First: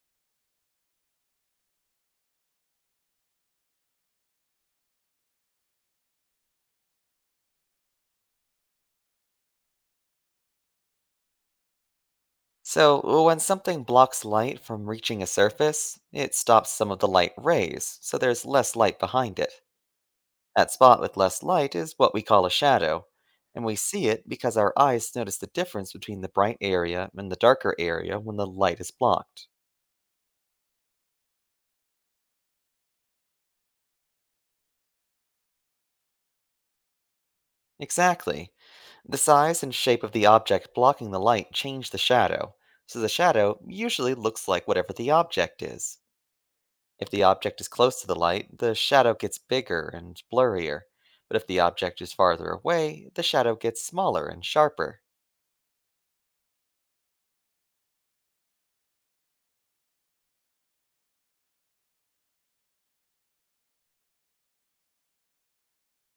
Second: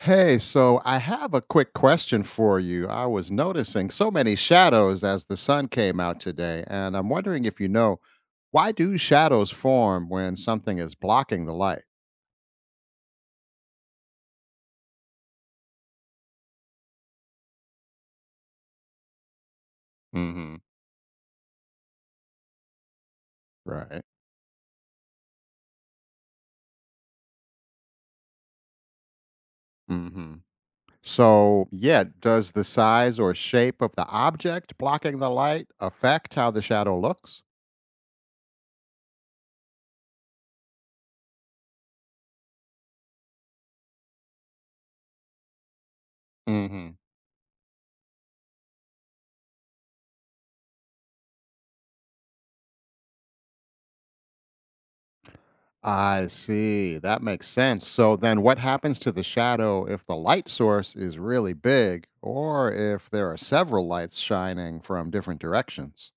Hey, so I have a quick question for you. I was noticing so many shadows as the sun came out today, and I'm wondering if you know why do shadows form when something is blocking the light? So, well, when something blocks light from reaching a surface, it stops some of the light rays, so there's less light behind it. Mm-hmm. That spot with less light is what we call a shadow, and we Right. see it because our eyes notice the difference between the bright area and the darker area when the light is blocked. hmm So, yeah, does the size or shape of the object blocking the light affect how the shadow looks? Exactly. The size and shape of the object blocking the light change the shadow, so the shadow usually looks like whatever the object is. If the object is close to the light, the shadow gets bigger and blurrier. But if the object is farther away, the shadow gets smaller and sharper. I see. That makes sense. So then what happens to the shadow if the light source is really big or if there are several lights shining from different directions?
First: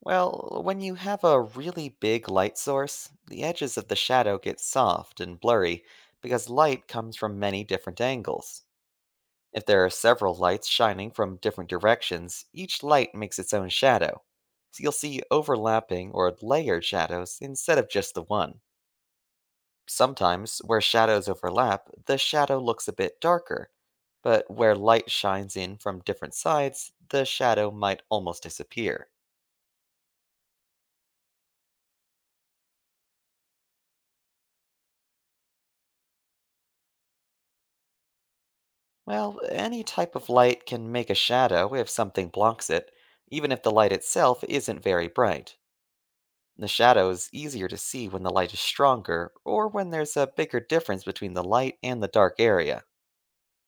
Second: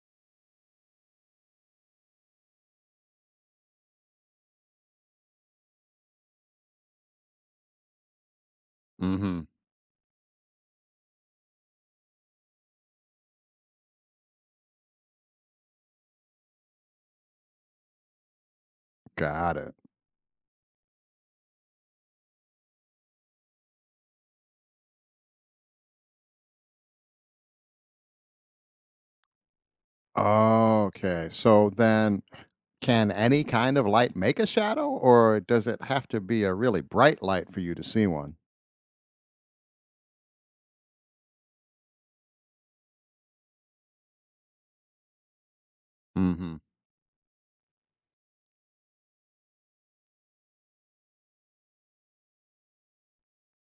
Well, when you have a really big light source, the edges of the shadow get soft and blurry because light comes from many different angles. Mhm. If there are several lights shining from different directions, each light makes its own shadow. So you'll see overlapping or layered shadows instead of just the one. Got it. Sometimes, where shadows overlap, the shadow looks a bit darker, but where light shines in from different sides, the shadow might almost disappear. Okay. So then can any kind of light make a shadow or does it have to be a really bright light for you to see one? Well, any type of light can make a shadow if something blocks it, even if the light itself isn't very bright. Mm-hmm. The shadow is easier to see when the light is stronger, or when there's a bigger difference between the light and the dark area.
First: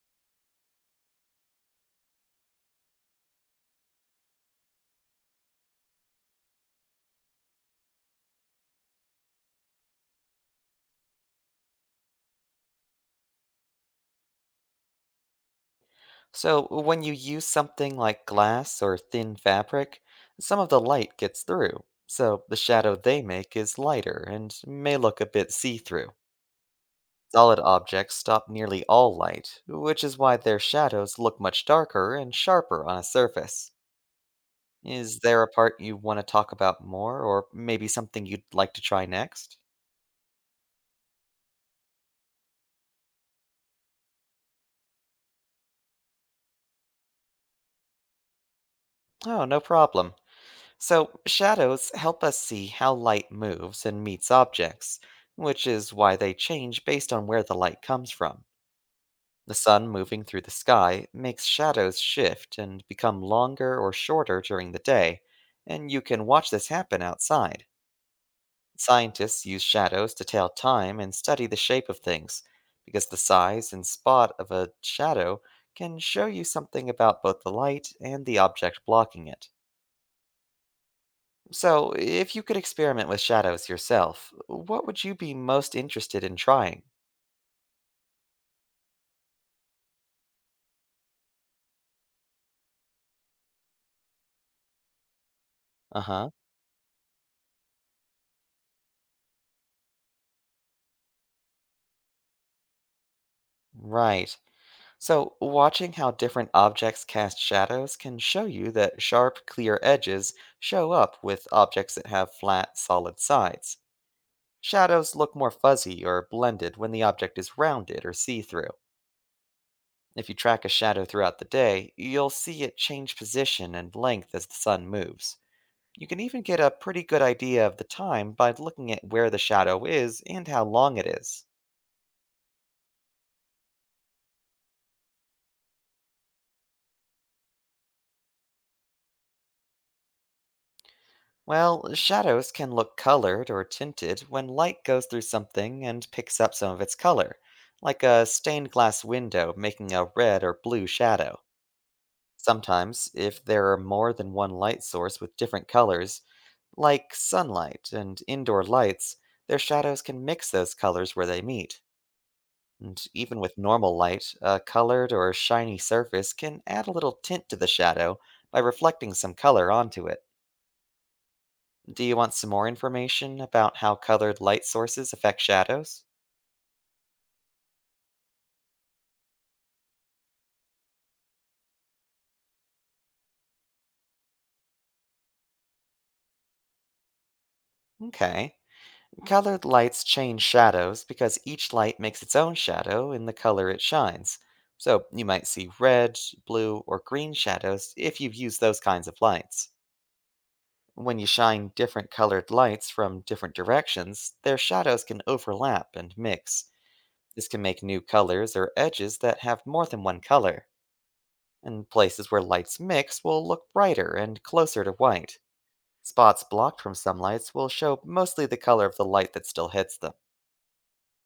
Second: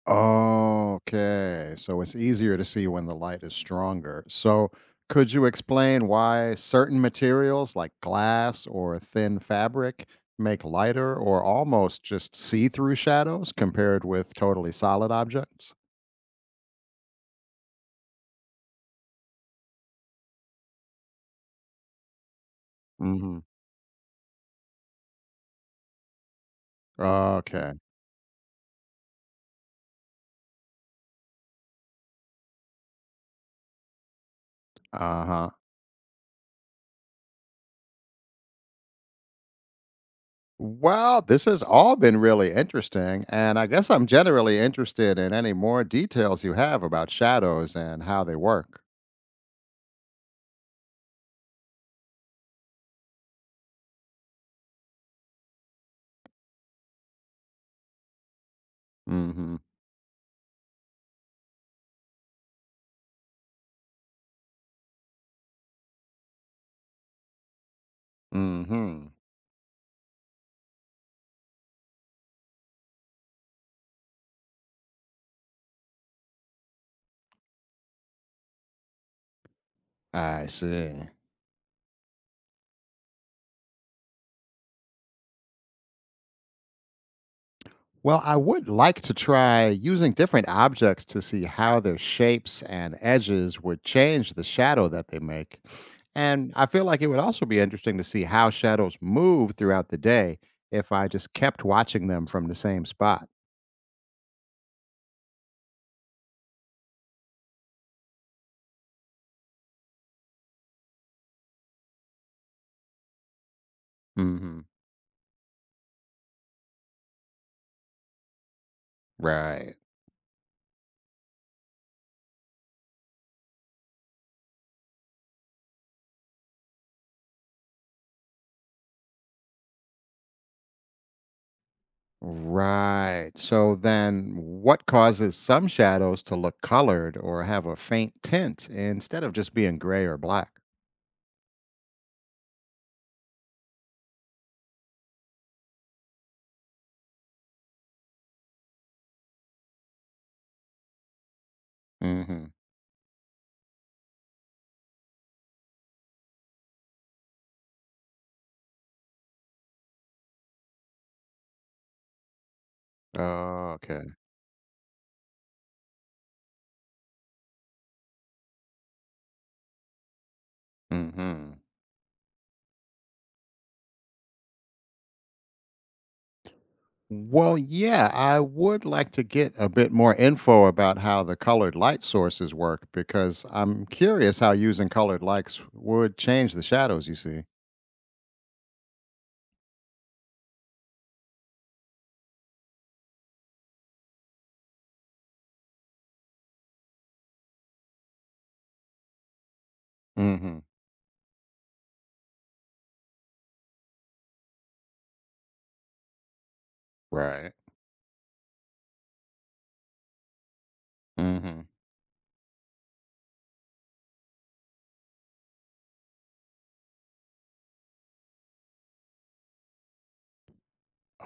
Okay, so it's easier to see when the light is stronger. So, could you explain why certain materials like glass or thin fabric make lighter or almost just see through shadows compared with totally solid objects? So, when you use something like glass or thin fabric, some of the light gets through, so the shadow they Hmm. make is lighter and may look a bit see through. Solid Okay, objects stop nearly all light, which is why their shadows look much darker and sharper on a surface. Is uh there a huh. part you want to talk about more, or maybe something you'd like to try next? Well, this has all been really interesting, and I guess I'm generally interested in any more details you have about shadows and how they work. Oh, no problem. So, shadows help us see how light moves and meets objects, which is why they change based on where the light comes from. Mm The hmm. sun moving through the sky makes shadows shift and become longer or shorter during the day, and you can watch this happen outside. Mm hmm. Scientists use shadows to tell time and study the shape of things, because the size and spot of a shadow can show you something about both the light and the object blocking it. I see. So, if you could experiment with shadows yourself, what would you be most interested in trying? Well, I would like to try using different objects to see how their shapes and edges would change the shadow that they make. Uh huh. And I feel like it would also be interesting to see how shadows move throughout the day if I just kept watching them from the same spot. Right. So, watching how different objects cast shadows can show you that sharp, clear edges show up with objects that have flat, solid sides. Hmm. Shadows look more fuzzy or blended when the object is rounded or see through. Right. If you track a shadow throughout the day, you'll see it change position and length as the sun moves. You can even get a pretty good idea of the time by looking at where the shadow is and how long it is. Right. So then, what causes some shadows to look colored or have a faint tint instead of just being gray or black? Well, shadows can look colored or tinted when light goes through something and picks up some of its color, like a stained glass window making a red or blue shadow. Hmm. Sometimes, if there are more than one light source with different colors, like sunlight and indoor lights, their shadows can mix those colors where they meet. And even with Oh, normal okay. light, a colored or shiny surface can add a little tint to the shadow by reflecting some color onto it. Hmm. Do you want some more information about how colored light sources affect shadows? Well, yeah, I would like to get a bit more info about how the colored light sources work because I'm curious how using colored lights would change the shadows you see. Okay. Colored lights change shadows because each light makes its own shadow in the color it shines. So you might see red, blue, or green shadows if you've used those kinds of lights. Mhm. When you shine different colored lights from different directions, their shadows can overlap and mix. This Right. can make new colors or edges that have more than one color, Mhm. and places where lights mix will look brighter and closer to white. Spots blocked from some lights will show mostly the color of the light that still hits them.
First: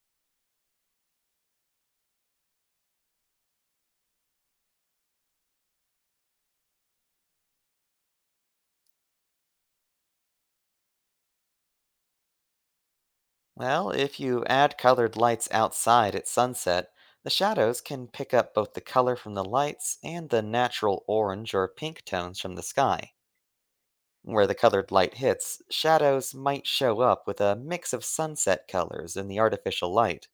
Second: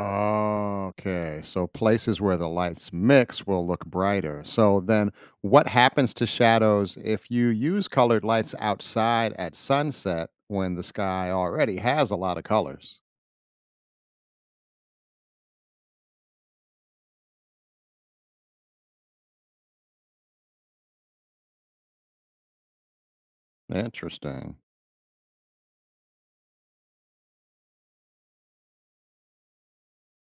Okay, so places where the lights mix will look brighter. So then what happens to shadows if you use colored lights outside at sunset when the sky already has a lot of colors? Well, if you add colored lights outside at sunset, the shadows can pick up both the color from the lights and the natural orange or pink tones from the sky. Where the Interesting. colored light hits, shadows might show up with a mix of sunset colors and the artificial light.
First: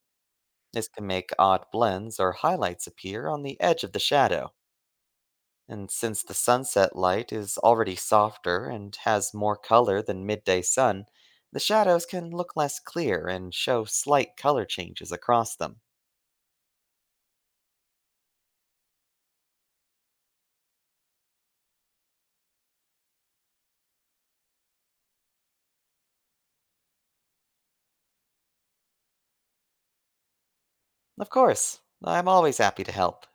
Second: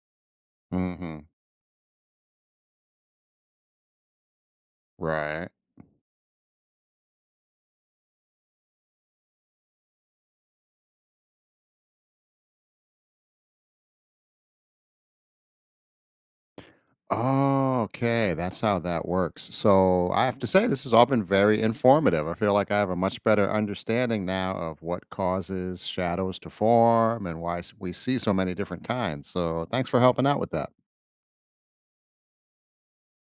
This can Mhm. make odd blends or highlights appear on the edge of the shadow. Right. And since the sunset light is already softer and has more color than midday sun, the shadows can look less clear and show slight color changes across them. Oh, okay. That's how that works. So I have to say, this has all been very informative. I feel like I have a much better understanding now of what causes shadows to form and why we see so many different kinds. So thanks for helping out with that. Of course, I'm always happy to help.